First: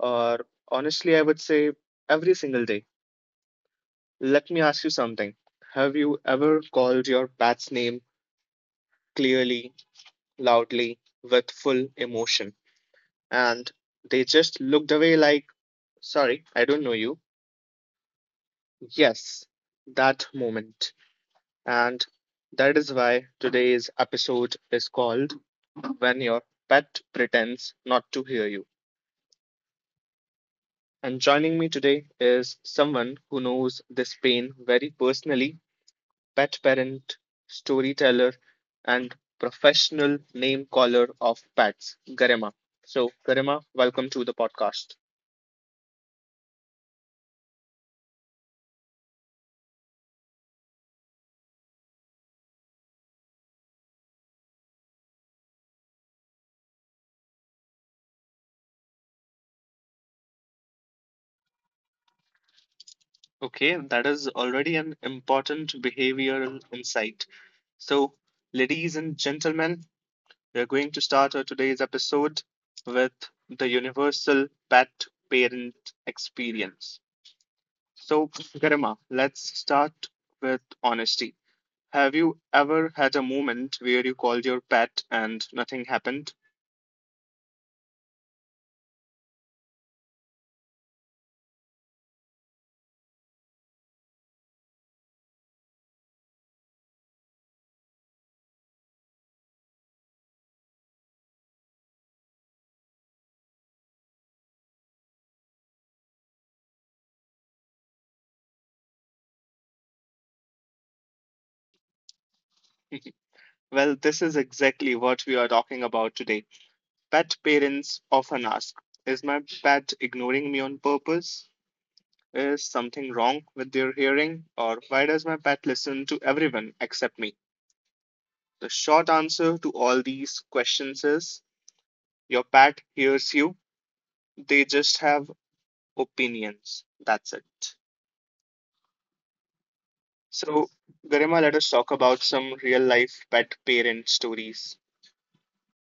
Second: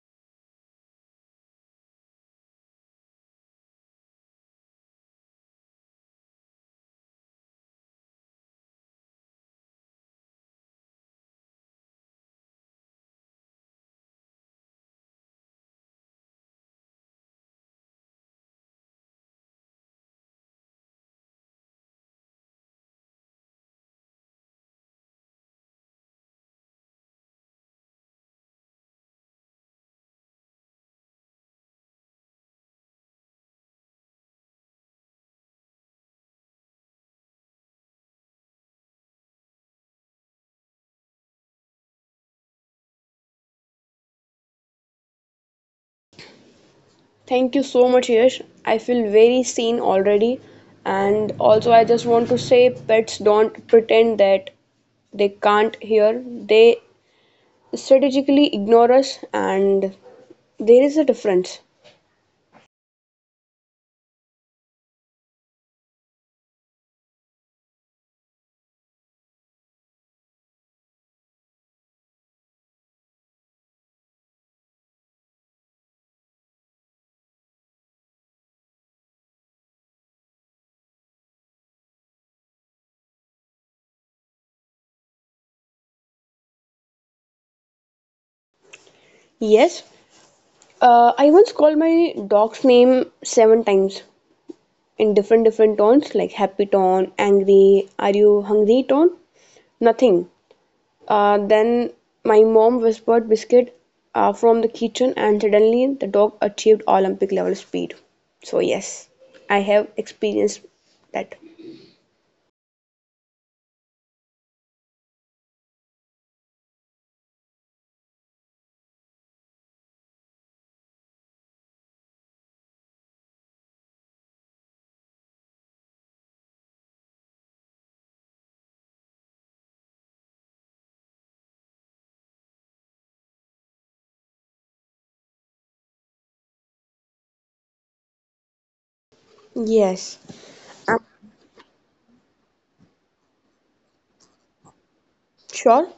or honestly, I would say every single day. Let me ask you something. Have you ever called your pet's name clearly, loudly, with full emotion, and they just looked away like, sorry, I don't know you? Yes, that moment. And that is why today's episode is called When Your Pet Pretends Not to Hear You. And joining me today is someone who knows this pain very personally, pet parent, storyteller, and professional name caller of pets, Garema. So, Garema, welcome to the podcast. Thank you so much, Yash. I feel very seen already. And also, I just want to say pets don't pretend that they can't hear, they strategically ignore us, and there is a difference. Okay, that is already an important behavioral insight. So, ladies and gentlemen, we are going to start our today's episode with the universal pet parent experience. So, Garima, let's start with honesty. Have you ever had a moment where you called your pet and nothing happened? Yes, I once called my dog's name seven times in different tones like happy tone, angry, are you hungry tone. Nothing. Then my mom whispered biscuit from the kitchen, and suddenly the dog achieved Olympic level speed. So, yes, I have experienced that. Well, this is exactly what we are talking about today. Pet parents often ask, is my pet ignoring me on purpose? Is something wrong with their hearing? Or why does my pet listen to everyone except me? The short answer to all these questions is your pet hears you, they just have opinions. That's it. Yes, So, Garima, let us talk about some real life pet parent stories. sure.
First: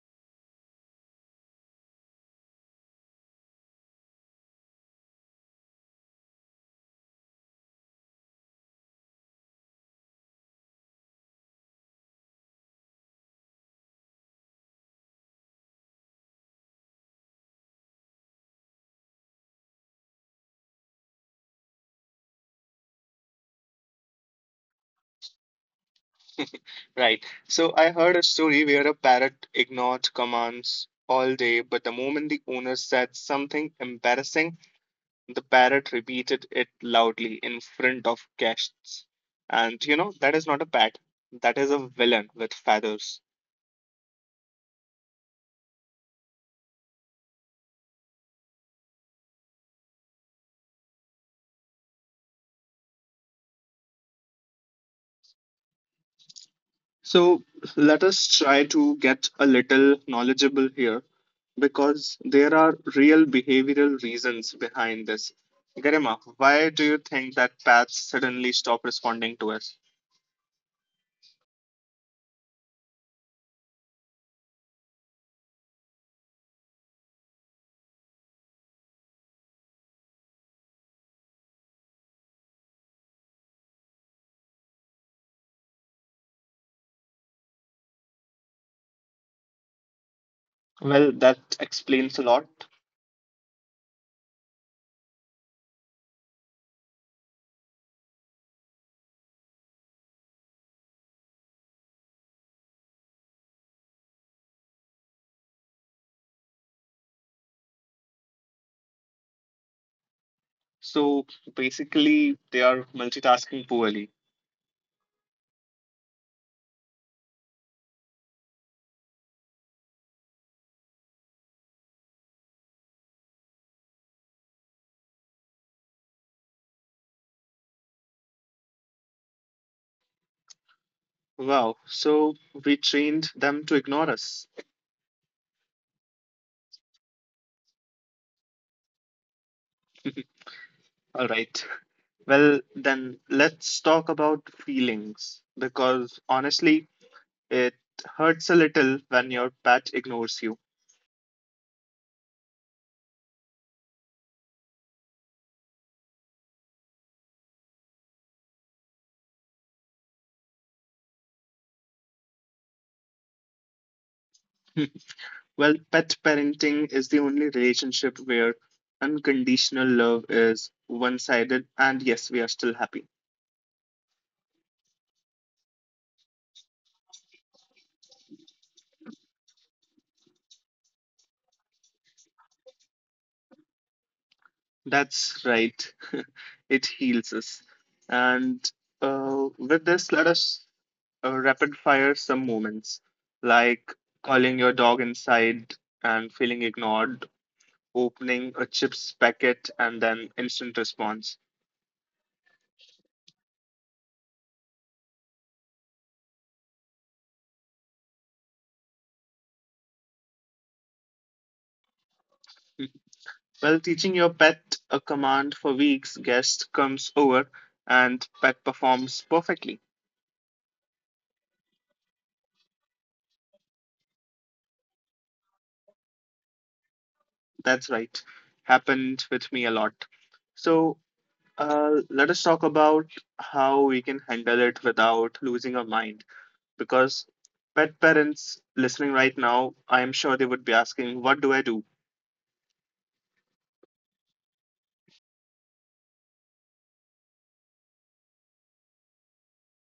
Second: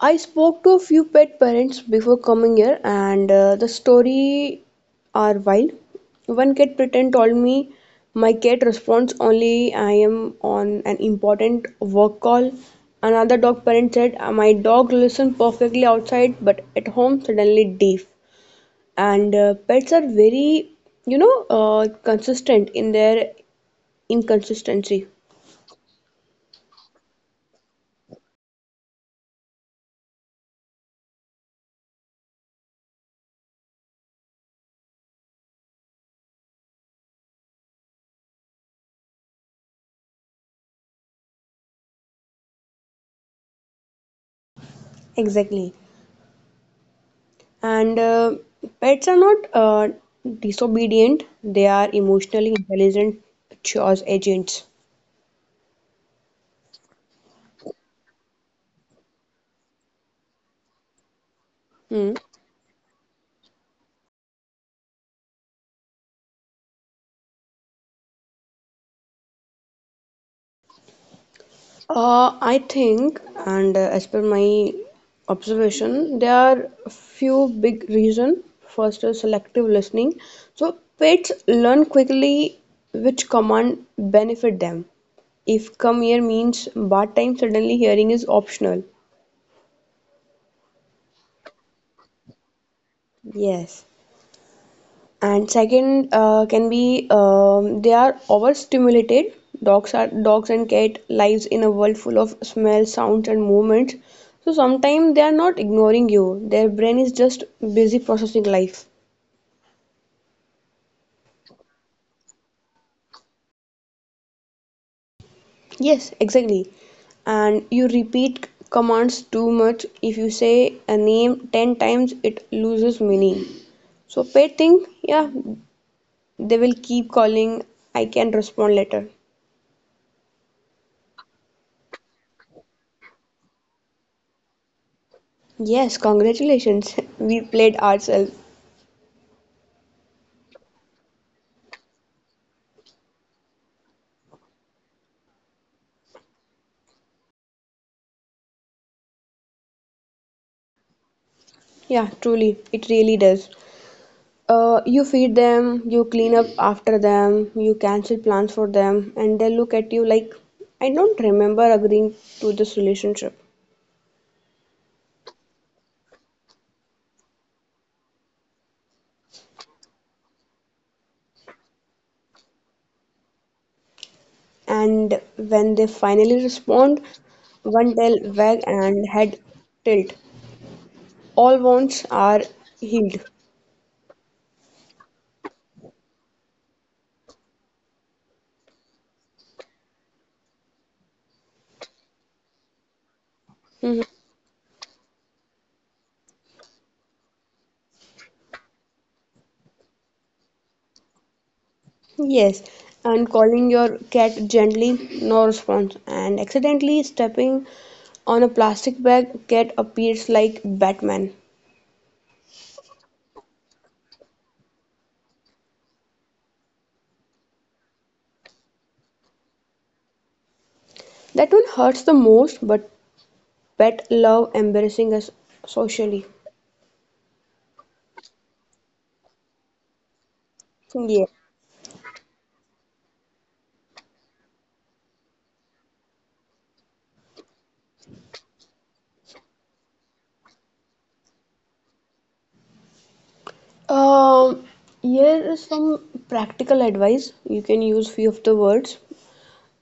I spoke to a few pet parents before coming here, and the story are wild. One cat pretend told me my cat responds only I am on an important work call. Another dog parent said "My dog listens perfectly outside, but at home suddenly deaf. And pets are very, consistent in their inconsistency. Right. So, I heard a story where a parrot ignored commands all day, but the moment the owner said something embarrassing, the parrot repeated it loudly in front of guests. And you know, that is not a pet, that is a villain with feathers. Exactly. And pets are not disobedient, they are emotionally intelligent choice agents. So let us try to get a little knowledgeable here Hmm. because there are real behavioral reasons behind this. Garima, why do you think that bats suddenly stop responding to us? I think, and as per my observation, there are a few big reasons. First is selective listening. So pets learn quickly which command benefit them. If come here means bath time, suddenly hearing is optional. Well, that explains a lot. Yes. And second can be, they are overstimulated. Dogs are dogs and cat lives in a world full of smells, sounds, and movements. So sometimes they are not ignoring you, their brain is just busy processing life. So basically, they are multitasking poorly. Yes, exactly. And you repeat commands too much. If you say a name 10 times, it loses meaning. So pet thing, yeah, they will keep calling, I can respond later. Wow, so we trained them to ignore us. Yes, congratulations. We played ourselves. All right. Well, then let's talk about feelings because honestly, it hurts a little when your pet ignores you. Yeah, truly, it really does. You feed them, you clean up after them, you cancel plans for them, and they look at you like, I don't remember agreeing to this relationship. Well, pet parenting is the only relationship where unconditional love is one sided, and yes, we are still happy. And when they finally respond, one tail wag and head tilt. All wounds are healed. That's right. It heals us. And with this, let us rapid fire some moments like Mm-hmm. calling your dog inside and feeling ignored, opening a chips packet, and then instant response. Yes, and calling your cat gently, no response, and accidentally stepping on a plastic bag, cat appears like Batman. While teaching your pet a command for weeks, guest comes over and pet performs perfectly. That one hurts the most, but pet love embarrassing us socially. That's right. Happened with me a lot. So Yeah. Let us talk about how we can handle it without losing our mind. Because pet parents listening right now, I am sure they would be asking, "What do I do?" Um, here is some practical advice. You can use few of the words.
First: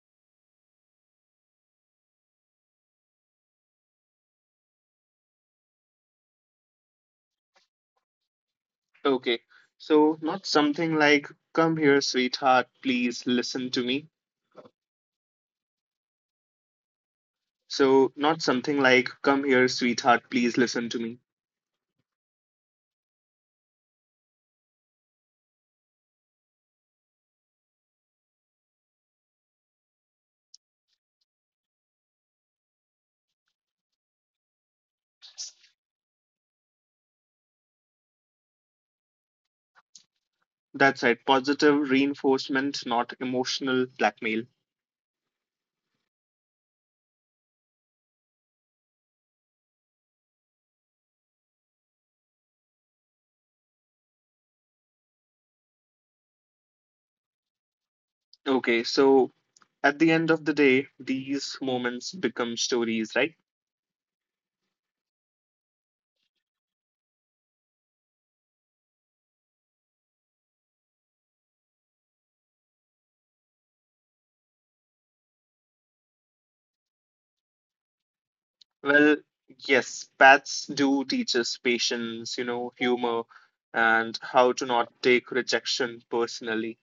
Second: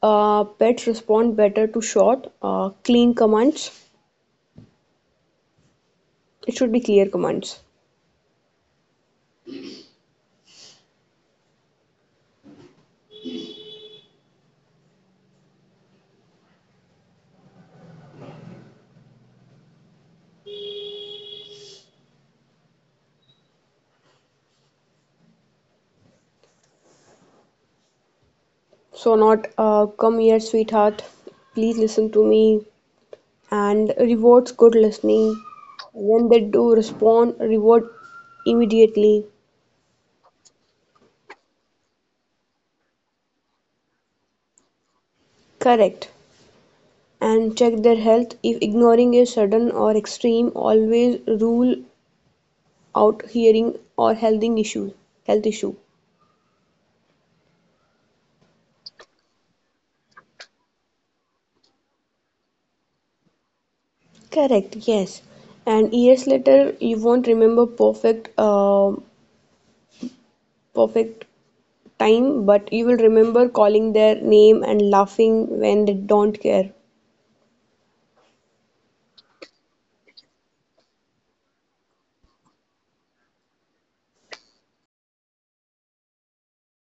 Pets respond better to short, clean commands. It should be clear commands. Okay, so not something like, "Come here, sweetheart, please listen to me." So not something like, "Come here, sweetheart, please listen to me." So not come here, sweetheart. Please listen to me. And rewards good listening. When they do respond, reward immediately. That's right. Positive reinforcement, not emotional blackmail. Correct. And check their health. If ignoring is sudden or extreme, always rule out hearing or healthing issue. Health issue. Okay, so at the end of the day, these moments become stories, right? Correct. Yes. And years later, you won't remember perfect time, but you will remember calling their name and laughing when they don't care. Well, yes, paths do teach us patience, you know, humor, and how to not take rejection personally.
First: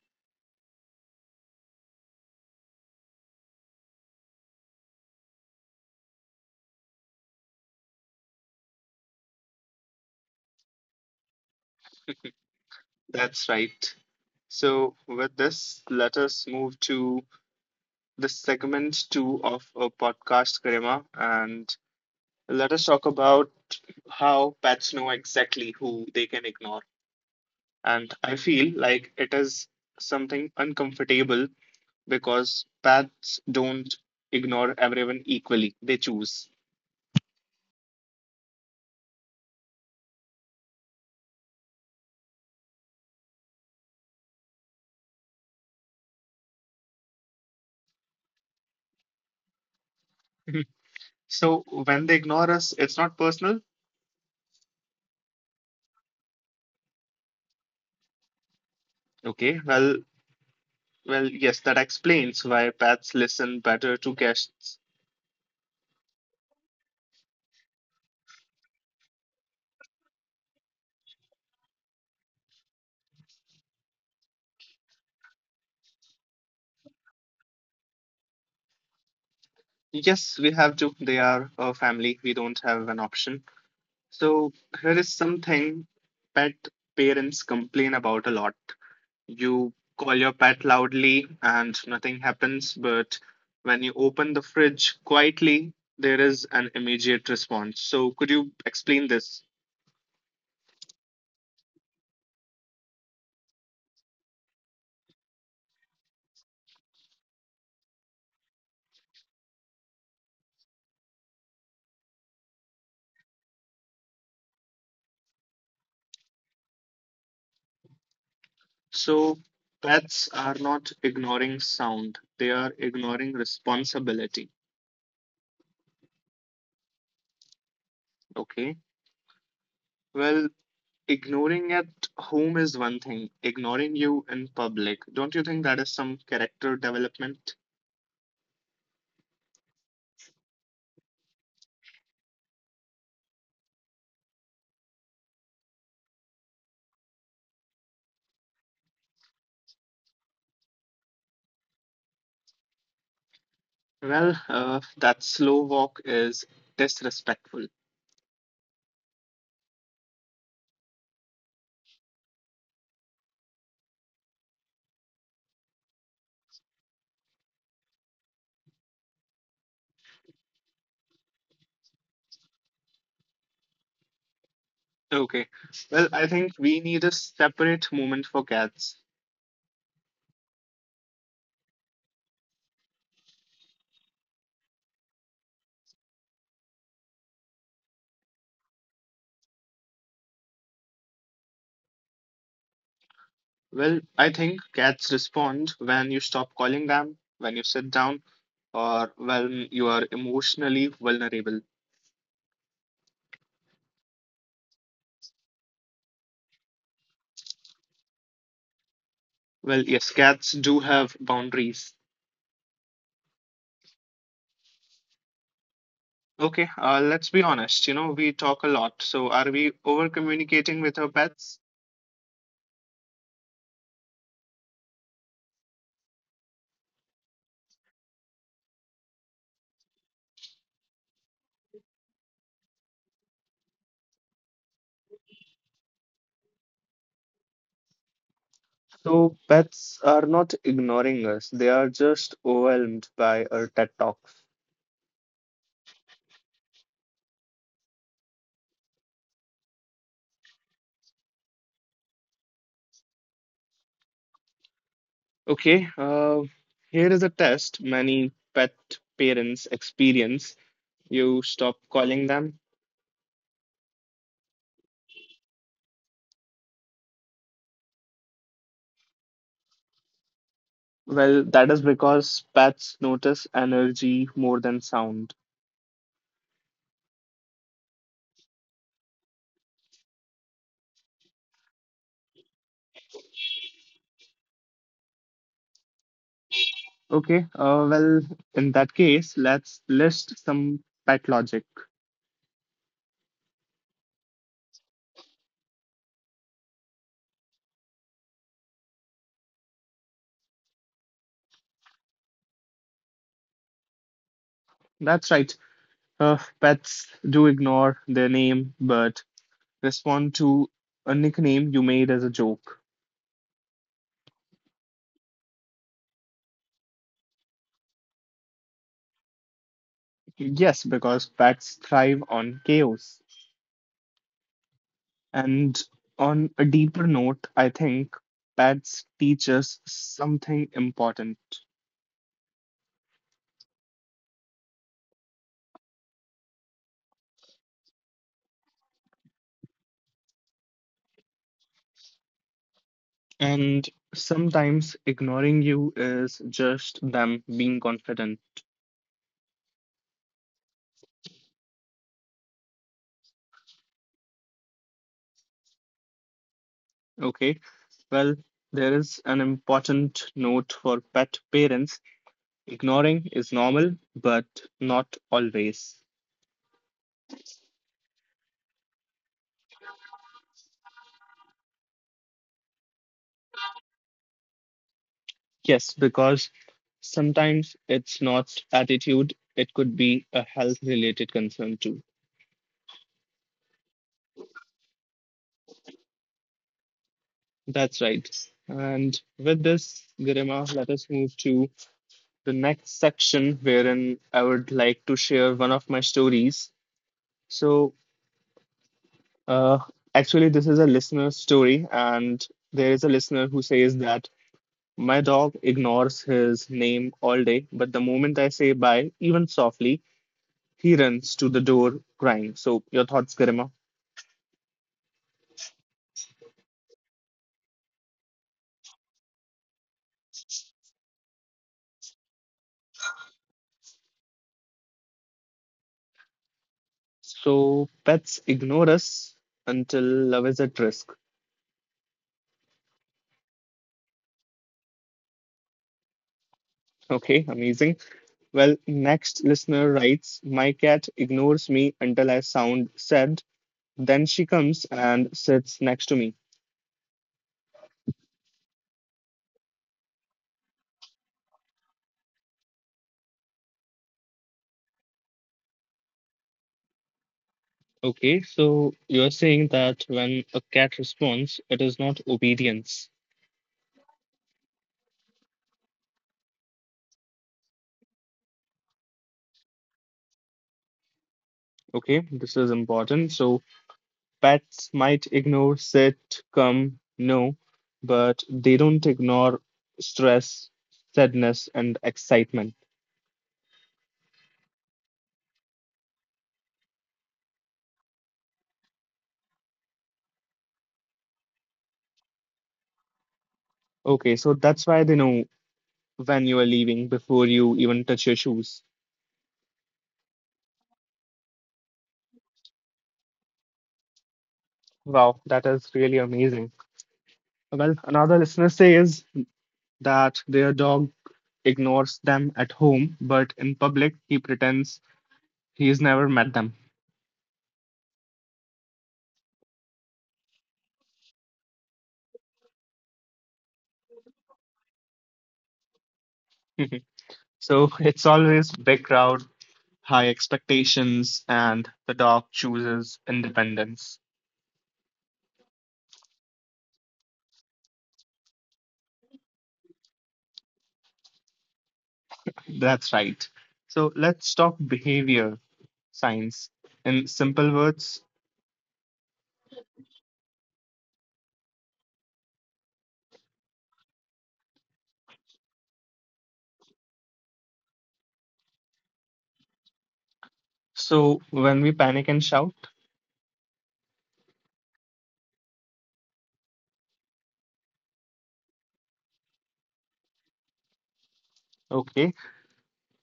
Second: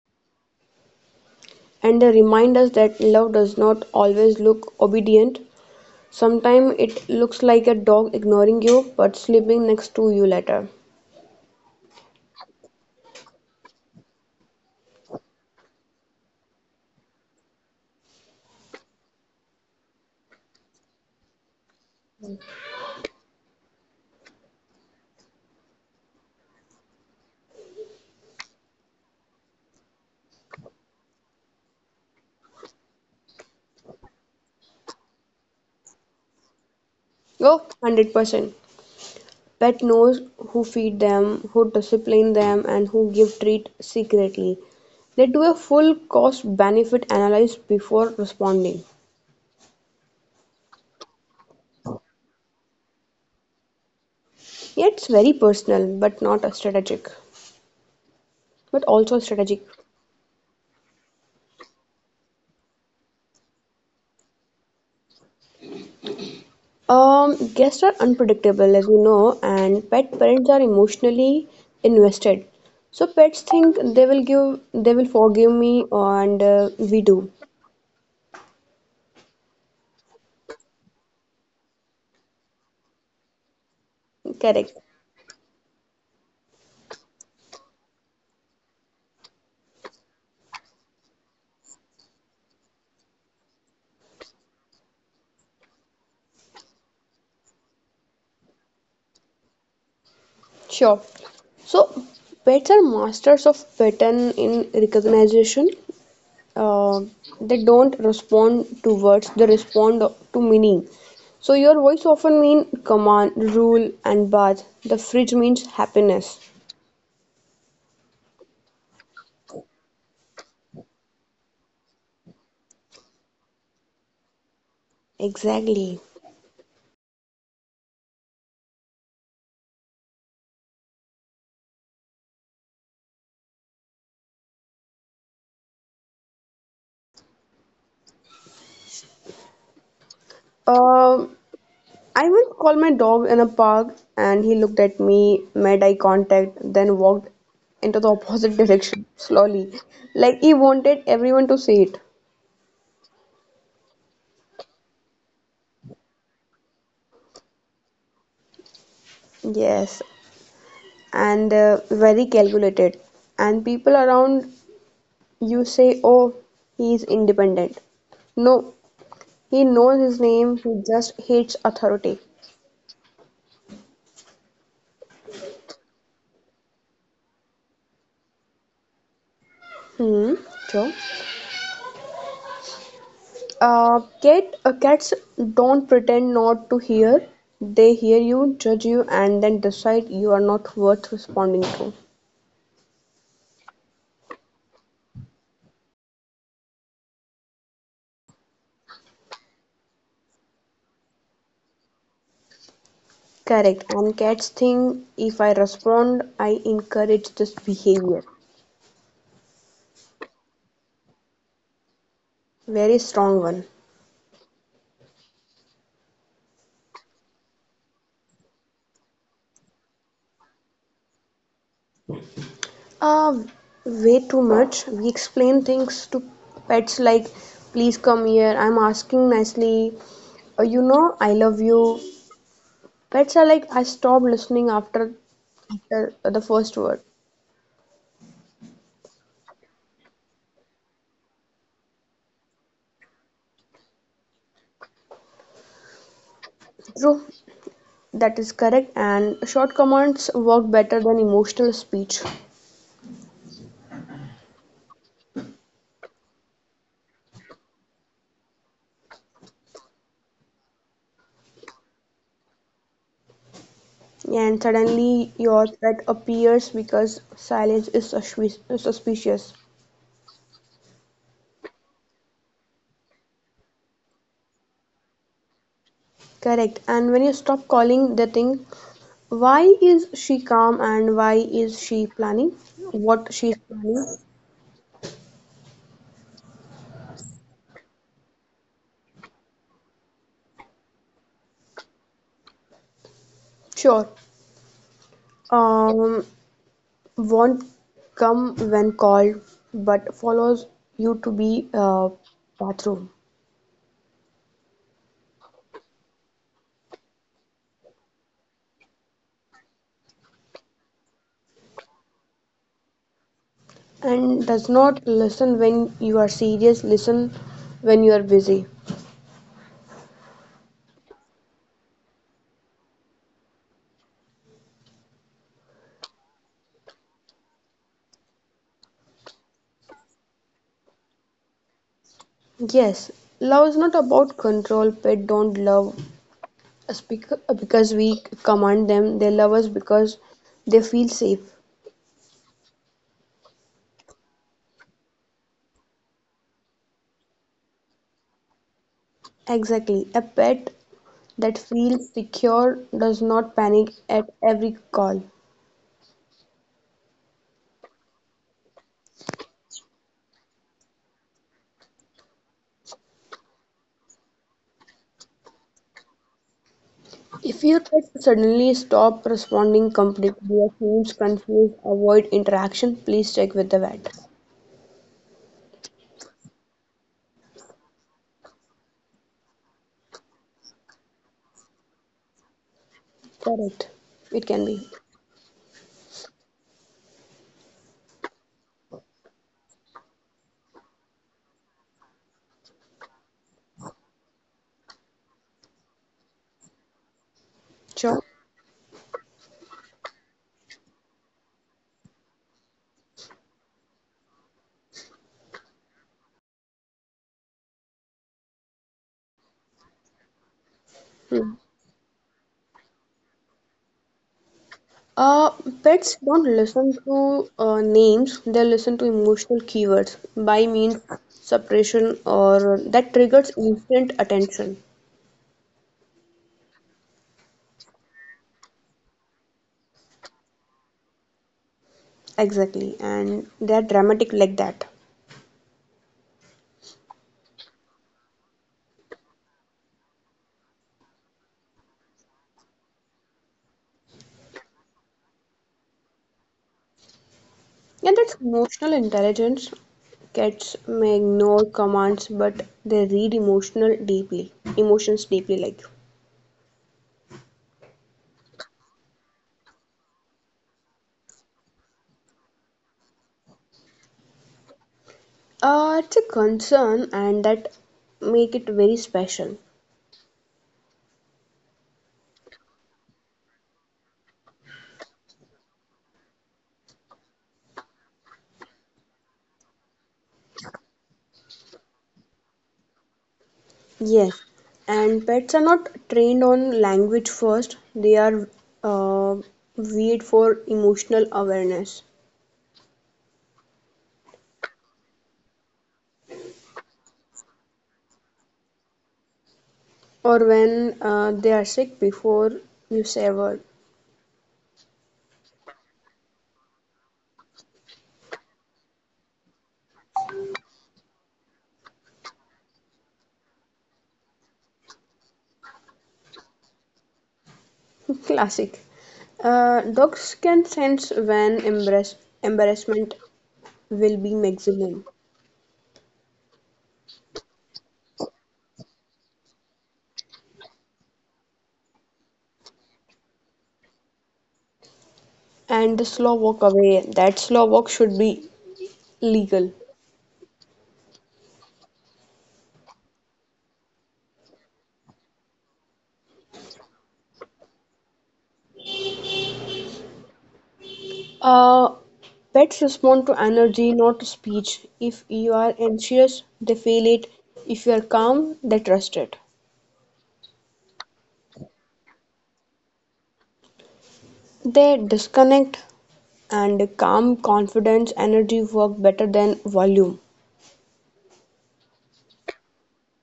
And they remind us that love does not always look obedient. Sometimes it looks like a dog ignoring you but sleeping next to you later. That's right. So, with this, let us move to the segment two of our podcast, Karima, and let us talk about how pets know exactly who they can ignore. And I feel like it is something uncomfortable because paths don't ignore everyone equally, they choose. Oh, 100%. Pet knows who feed them, who discipline them, and who give treat secretly. They do a full cost benefit analysis before responding. So when they ignore us, it's not personal. Yeah, it's very personal but not a strategic, but also Okay, strategic. well, well, yes, that explains why pets listen better to guests. Guests are unpredictable, as you know, and pet parents are emotionally invested. So pets think they will forgive me, and we do. Yes, we have to. They are a family. We don't have an option. So Correct. here is something pet parents complain about a lot. You call your pet loudly and nothing happens, but when you open the fridge quietly, there is an immediate response. So, could you explain this? Sure. So pets are masters of pattern in recognition. Uh, they don't respond to words; they respond to meaning. So your voice often means command, rule, and bath. The fridge means happiness. So, pets are not ignoring sound, they are ignoring responsibility. Exactly. Okay. Well, ignoring at home is one thing, ignoring you in public. Don't you think that is some character development? Um, I once called my dog in a park and he looked at me, made eye contact, then walked into the opposite direction slowly, like he wanted everyone to see it. Well, that slow walk is disrespectful. Yes, and very calculated. And people around you say, oh, he is independent. No, he knows his name, he just hates authority. Okay. Well, I think we need a separate moment for cats. Hmm, sure. Cats don't pretend not to hear. They hear you, judge you, and then decide you are not worth responding to. Well, I think cats respond when you stop calling them, when you sit down, or when you are emotionally vulnerable. Correct. And cats think if I respond, I encourage this behavior. Well, yes, cats do have boundaries. Very strong one. Okay, let's be honest. You know, we talk a lot. So, are we over communicating with our pets? Uh, way too much. We explain things to pets like, please come here, I'm asking nicely. You know, I love you. Pets are like, I stop listening after the first word. So, pets are not ignoring us, they are just overwhelmed by our TED Talks. True. That is correct. And short commands work better than emotional speech. Okay, here is a test many pet parents experience. You stop calling them. And suddenly your threat appears because silence is suspicious. Well, that is because pets notice energy more than sound. Correct. And when you stop calling the thing, why is she calm and why is she planning? What she's planning? Okay, well, in that case, let's list some pet logic. Sure. Um, won't come when called, but follows you to be bathroom. That's right. Pets do ignore their name, but respond to a nickname you made as a joke. And does not listen when you are serious, listen when you are busy. Yes, because pets thrive on chaos. And on a deeper note, I think pets teach us something important. Yes, love is not about control. Pet don't love us because we command them. They love us because they feel safe. And sometimes ignoring you is just them being confident. Exactly. A pet that feels secure does not panic at every call. Okay, well, there is an important note for pet parents. Ignoring is normal, but not always. If your pet suddenly stop responding completely or seems confused, avoid interaction. Please check with the vet. Yes, because sometimes it's not attitude, it could be a health related concern too. Correct. It can be. That's right. And with this, Garima, let us move to the next section wherein I would like to share one of my stories. So, Sure. uh, actually, this is a listener story, and there is a listener who says that my dog ignores his name all day, but the moment I say bye, even softly, he runs to Hmm. the door crying. So, your thoughts, Garima? Uh, pets don't listen to names, they listen to emotional keywords by means suppression or that triggers instant attention. So, pets ignore us until love is at risk. Exactly, and they're dramatic like that. Okay, amazing. Well, next listener writes, my cat ignores me until I sound sad. Then she comes and sits next to me. And that's emotional intelligence. Cats may ignore commands, but they read emotional deeply, emotions deeply like. Okay, so you're saying that when a cat responds, it is not obedience. It's a concern and that make it very special. Okay, this is important. So pets might ignore, sit, come, no, but they don't ignore stress, sadness, and excitement. Yes, and pets are not trained on language first, they are uh, weed for emotional awareness Okay, so that's why they know when you are leaving before you even touch your shoes. or when they are sick before you say a word. Wow, that is really amazing. Well, another listener says that their dog ignores them at home, but in public, he pretends he's never met them. Classic. Dogs can sense when embarrassment will be maximum So it's always big crowd, high expectations, and the dog chooses independence. and the slow walk away. That slow walk should be legal. That's right. So let's talk behavior science in simple words. Uh, pets respond to energy, not to speech. If you are anxious, they feel it. If you are calm, they trust it. So when we panic and shout, They disconnect and calm, confidence, energy work better than volume. okay,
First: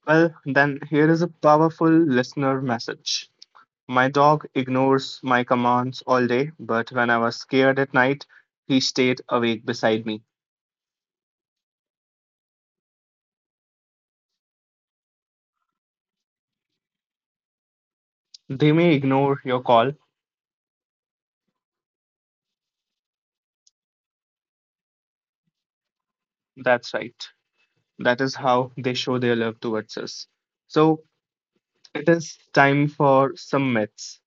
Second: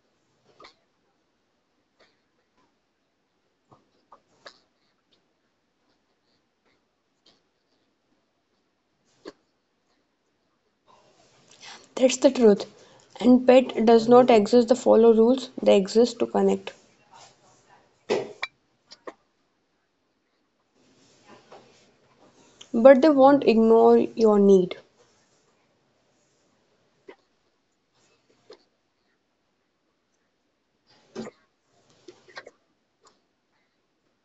well, then here is a powerful listener message. My dog ignores my commands all day, but when I was scared at night, he stayed awake beside me. That's the truth. And pet does not exist to follow rules, they exist to connect. They may ignore your call. But they won't ignore your need. That's right. That is how they show their love towards us. So it is time for some myths.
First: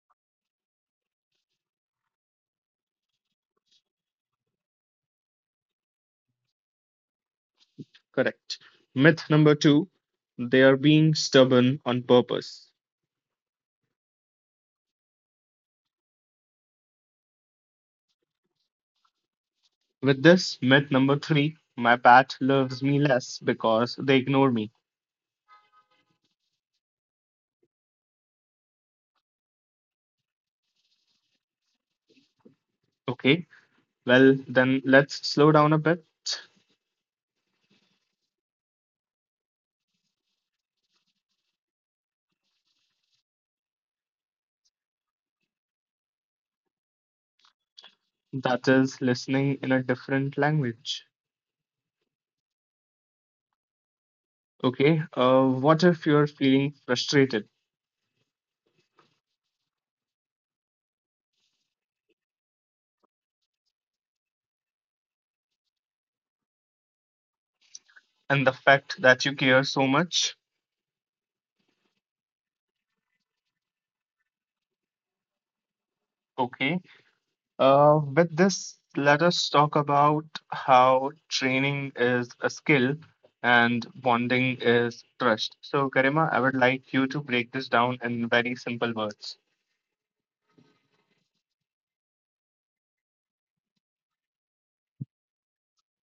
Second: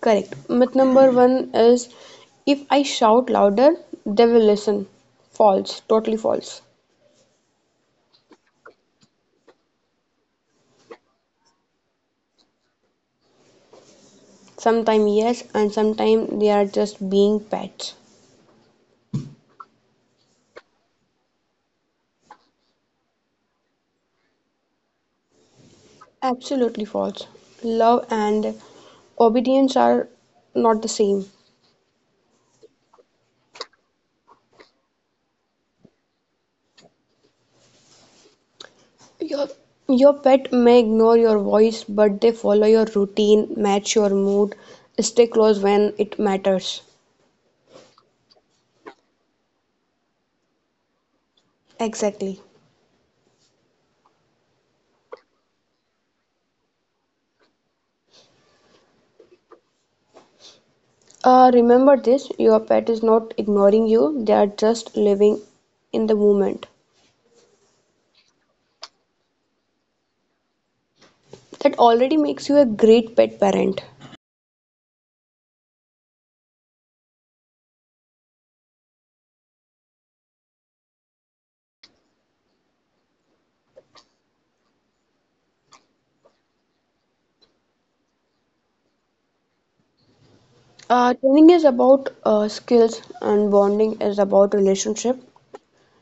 Correct. Myth number one is if I shout louder, they will listen. False, totally false. Correct. Myth number two, they are being stubborn on purpose. Sometimes yes, and sometimes they are just being pets. With this, myth number three, my pet loves me less because they ignore me. Absolutely false. Love and obedience are not the same. Okay, well, then let's slow down a bit. Your, your pet may ignore your voice, but they follow your routine, match your mood, stay close when it matters. That is listening in a different language. Exactly. Okay, what if you're feeling frustrated Remember this your pet is not ignoring you, they are just living in the moment. and the fact that you care so much? That already makes you a great pet parent. Okay, with this, let us talk about how training is a skill and bonding is trust. So, Karima, I would like you to break this down in very simple words. Training is about skills and bonding is about relationship.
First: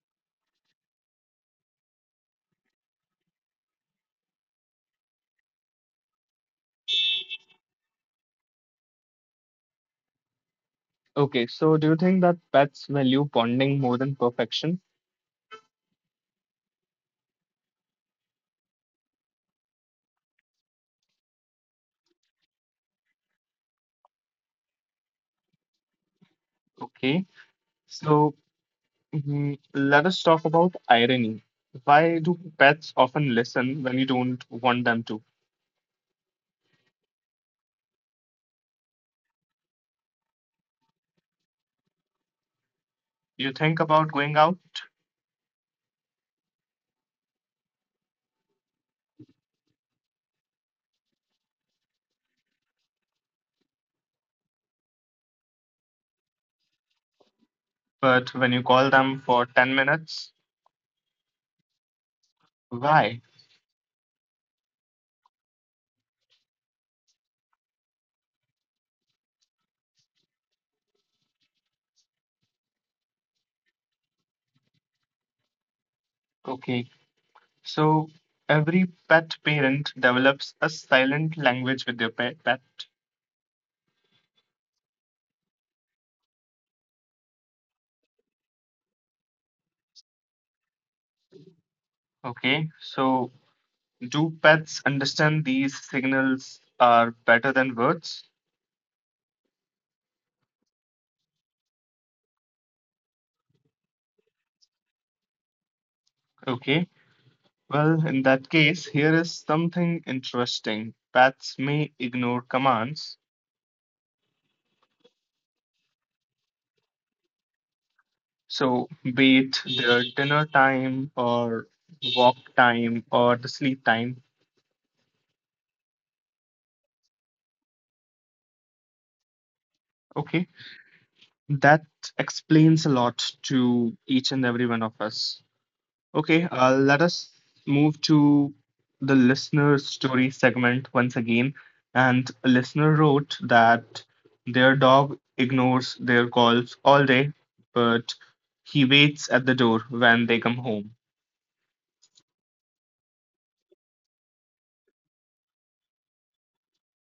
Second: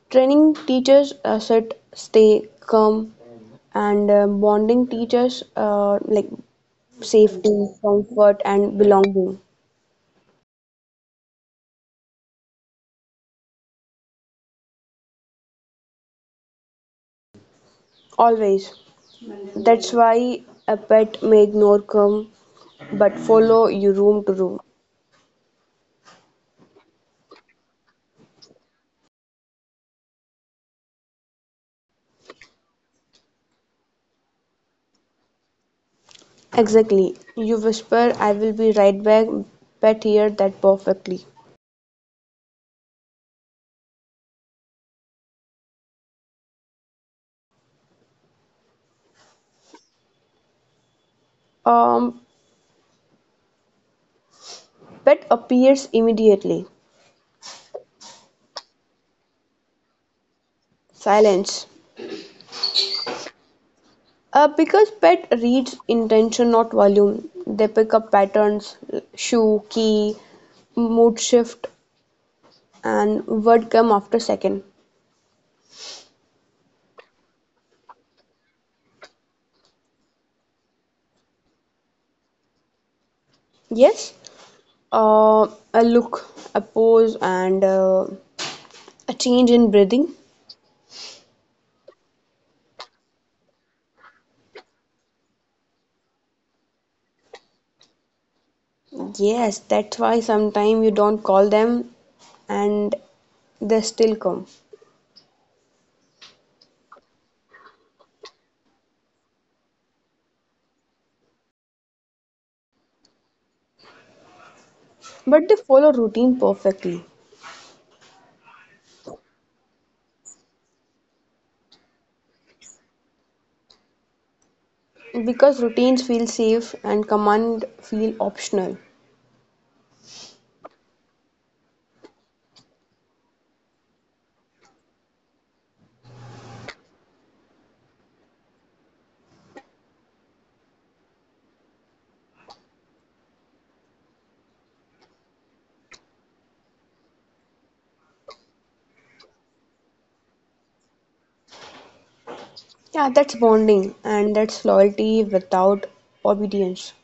Training teaches sit, stay, calm, and bonding teaches like safety, comfort, and belonging. Okay, so do you think that pets value bonding more than perfection? Always. That's why a pet may ignore come, but follow you room to room. Okay, so Mhm. Let us talk about irony. Why do pets often listen when you don't want them to? Exactly. You whisper, "I will be right back." Pet hear that perfectly. You think about going out, Um, pet appears immediately. but when you call them for 10 minutes, Silence. why? Because pet reads intention, not volume. They pick up patterns, shoe, key, mood shift, and word come after second. Okay, so every pet parent develops a silent language with their pet. Yes, uh, a look, a pose, and a change in breathing. Okay, so do pets understand these signals are better than words? Yes, that's why sometimes you don't call them and they still come. Okay, well, in that case, here is something interesting. Pets may ignore commands. But they follow routine perfectly So, be it their dinner time or walk time or the sleep time, because routines feel safe and command feel optional. okay, that explains a lot to each and every one of us. Okay, let us move to the listener story segment once again. And a listener wrote that their dog ignores their calls all day, but he waits at the door when they come home. Yeah, that's bonding and that's loyalty without obedience.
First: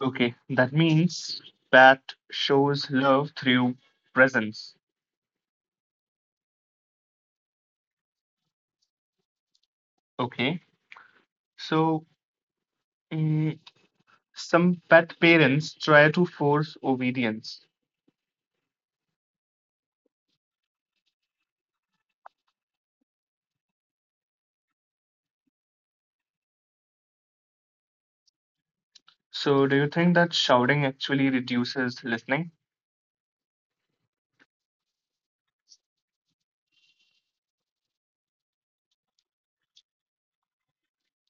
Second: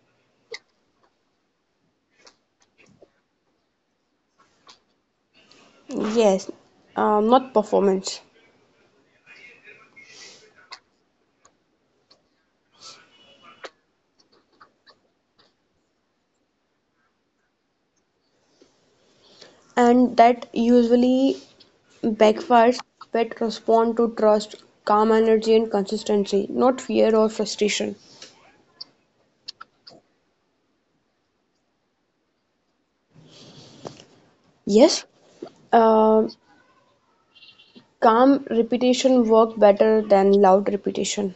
Okay, that means that shows love through presence. Yes, not performance. Okay, so mm, some pet parents try to force obedience. And that usually backfires but respond to trust, calm energy, and consistency, not fear or frustration. So, do you think that shouting actually reduces listening? Yes, um calm repetition work better than loud repetition.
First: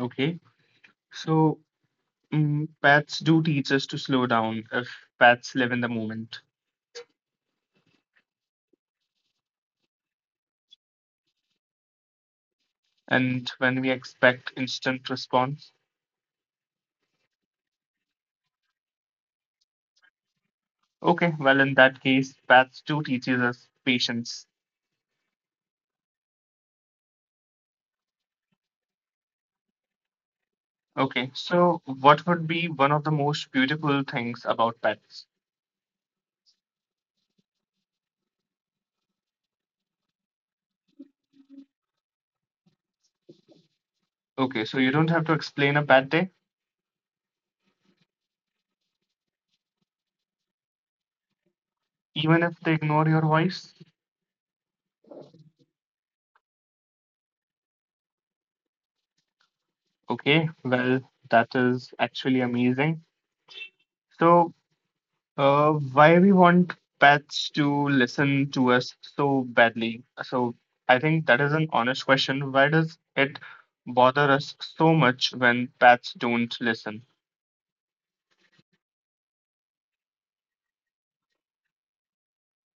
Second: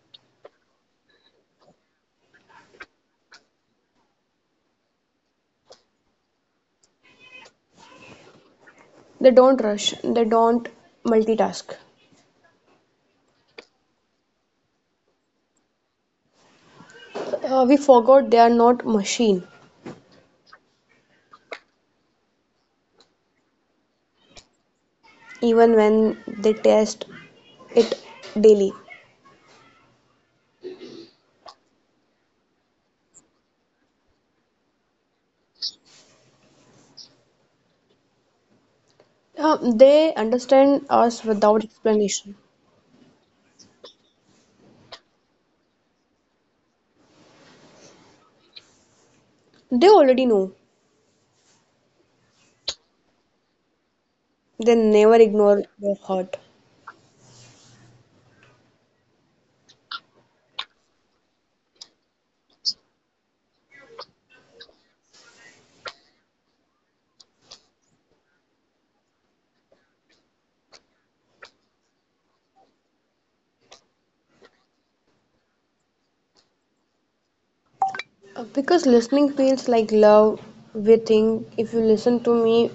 Okay, so pets do teach us to slow down if pets live in the moment They don't rush, they don't multitask. and when we expect instant response. We forgot they are not machine, Okay, well, in that case, pets do teaches us patience. even when they test it daily. Okay, so what would be one of the most beautiful things about pets? They understand us without explanation. Okay, so you don't have to explain a bad day, They already know. even if they ignore your voice. They never ignore your heart. Okay, well, that is actually amazing. So, why we want pets to listen to us so badly? So, I think that is an honest question. Why does it bother us so much when pets don't listen? Because listening feels like love. We think if you listen to me,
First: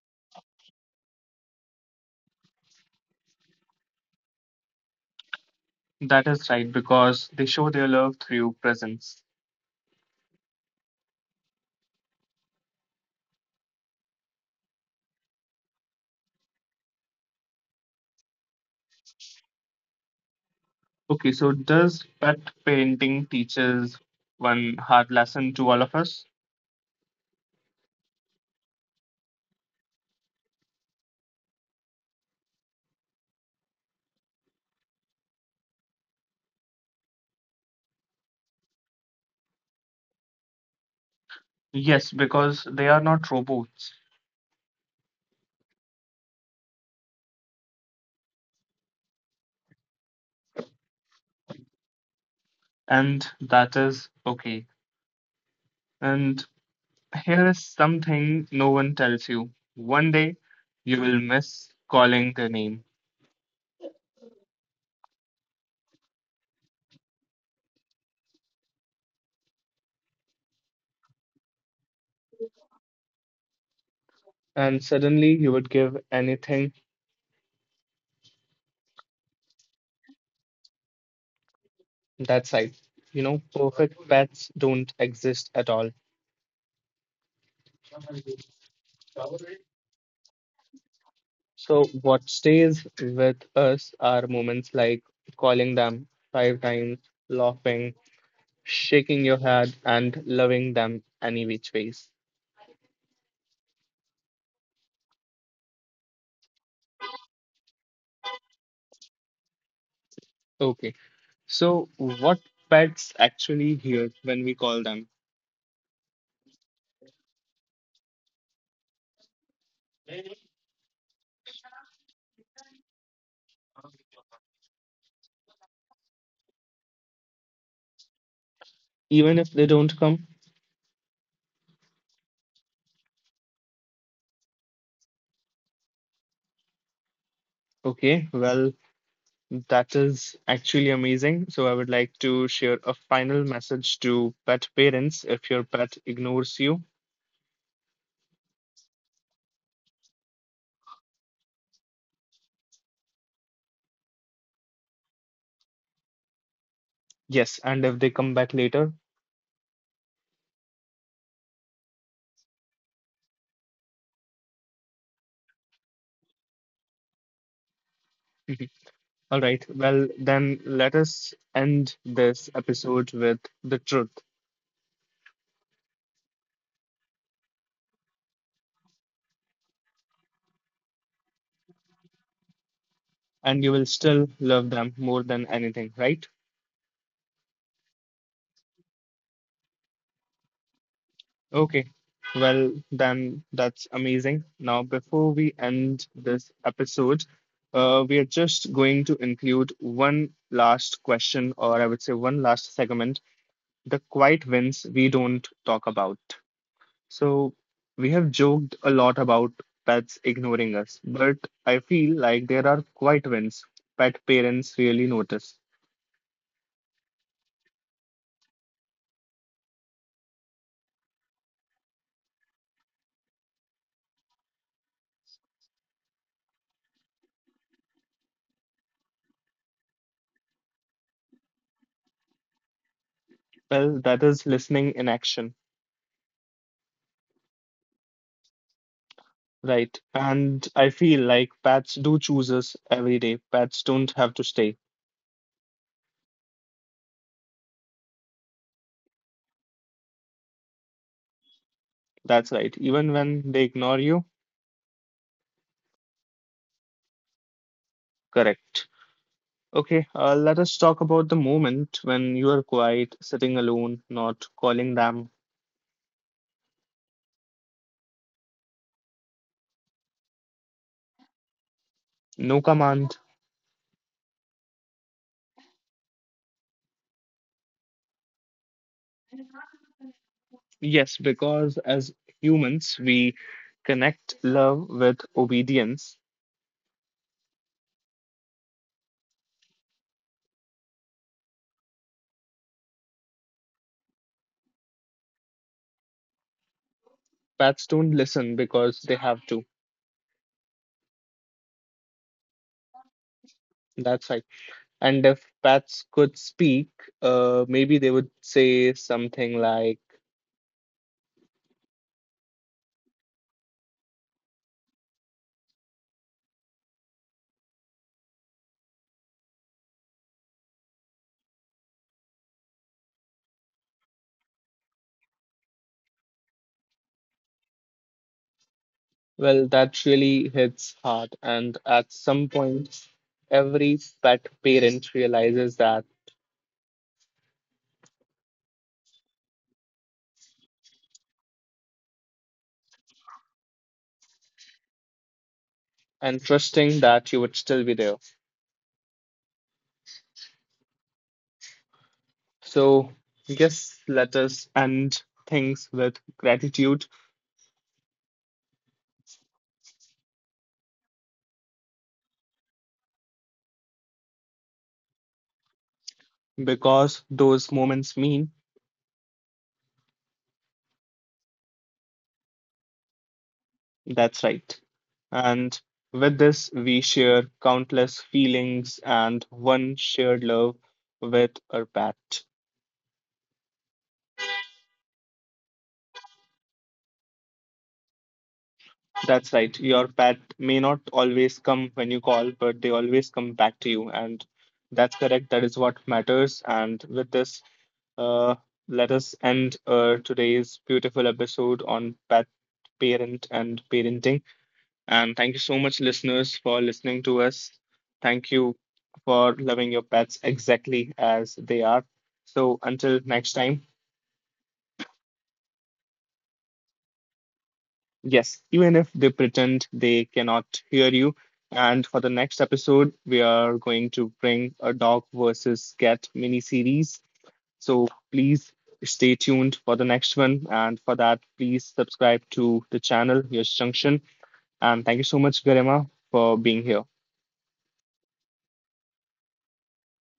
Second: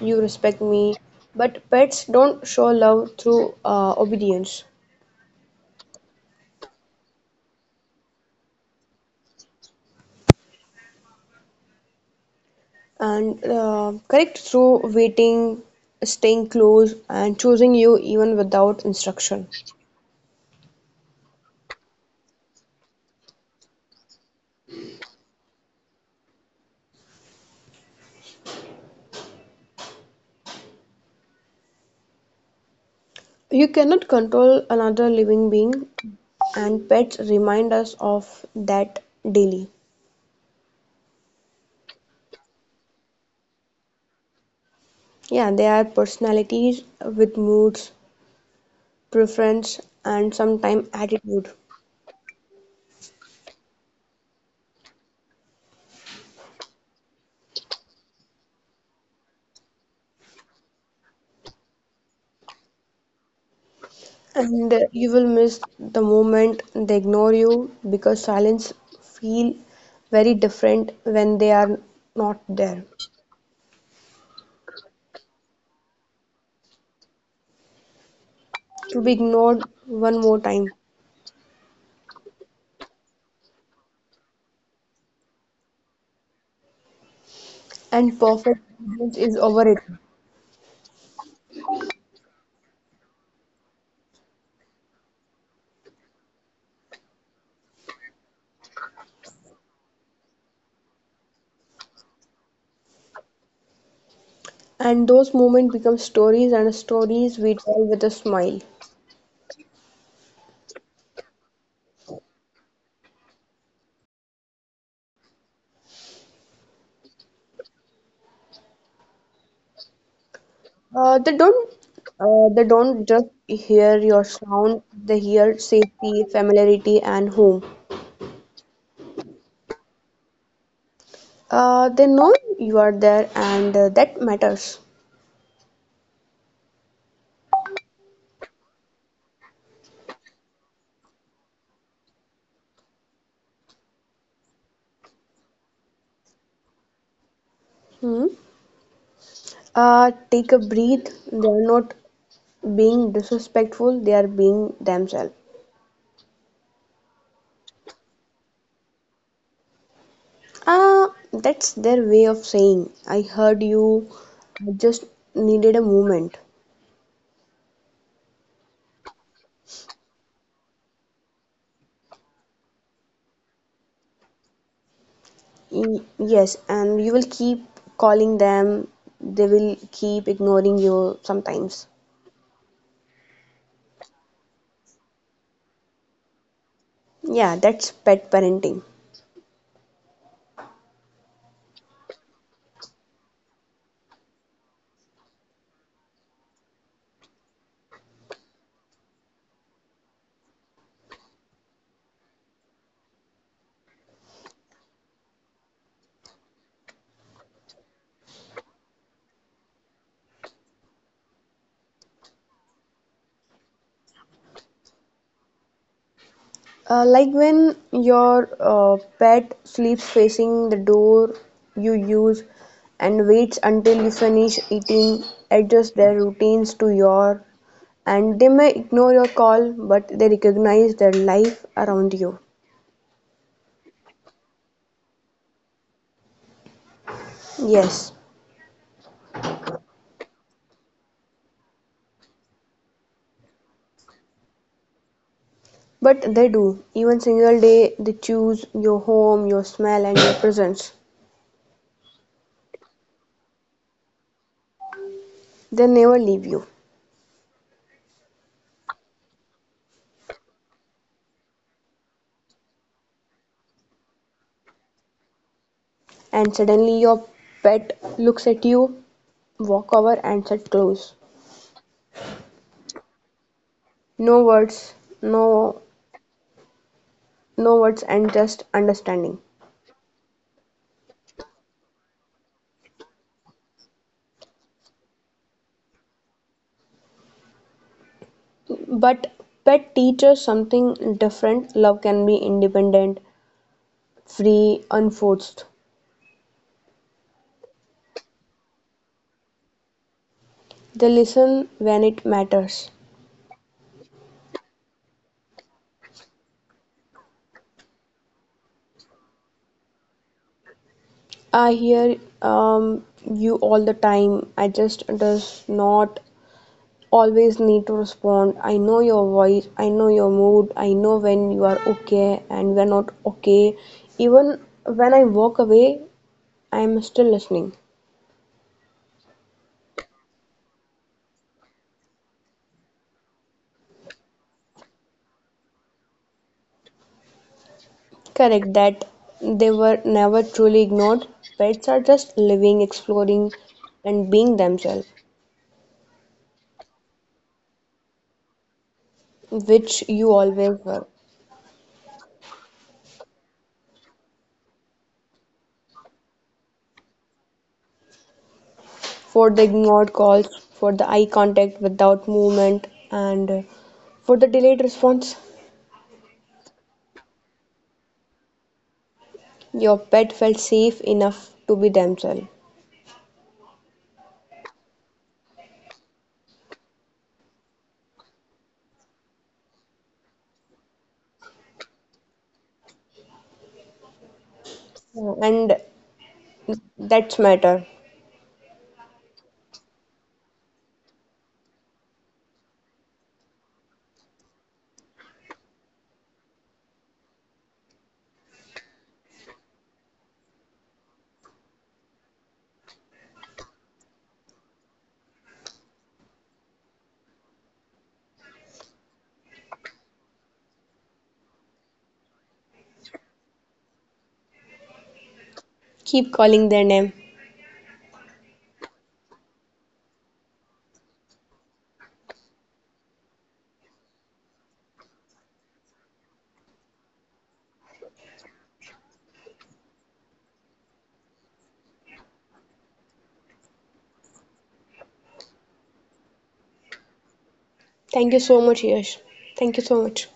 you respect me. But pets don't show love through obedience That is right, because they show their love through presence. and correct through waiting, staying close, and choosing you even without instruction. Okay, so does pet painting teaches one hard lesson to all of us? You cannot control another living being, and pets remind us of that Yes, daily. because they are not robots, Yeah, they are personalities with moods, preference, and and sometimes that attitude. is okay. And here is something no one tells you. One day you will miss calling their name, And you will miss the moment they ignore you because silence feel very different when they are not there. and suddenly you would give anything To be ignored one more time. that size. You know, perfect pets don't exist at all. And perfect presence is overrated. So, what stays with us are moments like calling them five times, laughing, shaking your head, and loving them any which ways. And those moments become stories and stories we tell with a smile. Okay, so what pets actually hear when we call them, Uh, they don't they don't just hear your sound, they hear safety, familiarity, and home. even if they don't come? They know you are there, and that matters. Okay, well, that is actually amazing. So, I would like to share a final message to pet parents if your pet ignores you. Hmm. Take a breath. They are not being disrespectful, they are being themselves. Yes, and if they come back later. That's their way of saying, I heard you, I just needed a moment. All right, well, then let us end this episode with the truth, Yes, and you will keep calling them, they will keep ignoring you sometimes. and you will still love them more than anything, right? Yeah, that's pet parenting. Okay, well, then that's amazing. Now, before we end this episode, we are just going to include one last question, or I would say one last segment, the quiet wins we don't talk about. So, we have joked a lot about pets ignoring us, but I feel like there are quiet wins pet parents really notice. Like when your pet sleeps facing the door you use and waits until you finish eating, adjust their routines to your, and they may ignore your call, but they recognize their life around you. Well, that is listening in action, Yes, right? And I feel like pets do choose us every day. Pets don't have to stay. but they do. Even single day, they choose your home, your smell, and your presence. That's right. Even when they ignore you, They never leave you. correct. Okay, let us talk about the moment when you are quiet, sitting alone, not calling them. And suddenly, your pet looks at you, walk over, and sit close. No command, No words, no no words and just understanding. yes, because as humans, we connect love with obedience. But pet teaches something different. Love can be independent, free, unforced. Pets don't listen because they have to. They listen when it matters. That's right. And if pets could speak, maybe they would say something like, I hear you all the time. I just does not always need to respond. I know your voice. I know your mood. I know when you are okay and when not okay. Even when I walk away, I am still listening. well, that really hits hard. And at some point, every pet parent realizes that Correct that they were never truly ignored. Pets are just living, exploring, and being themselves, and trusting that you would still be there. which you always were. So, yes, let us end things with gratitude For the ignored calls, for the eye contact without movement, and for the delayed response, because those moments mean your pet felt safe enough to be themselves. that's right. And with this, we share countless feelings and one shared love with our pet. Yeah, and that's matter. That's right. Your pet may not always come when you call, but they always come back to you. And that's correct. That is what matters. And with this, uh, let us end today's beautiful episode on pet parent and parenting. And thank you so much, listeners, for listening to us. Thank you for loving your pets exactly as they are. So until next time, Keep calling their name. yes, even if they pretend they cannot hear you. And for the next episode, we are going to bring a dog versus cat mini series. So please stay tuned for the next one. And for that, please subscribe to the channel, Yash Junction. And thank you so much, Garima, for being here. Thank you so much, Yash. Thank you so much.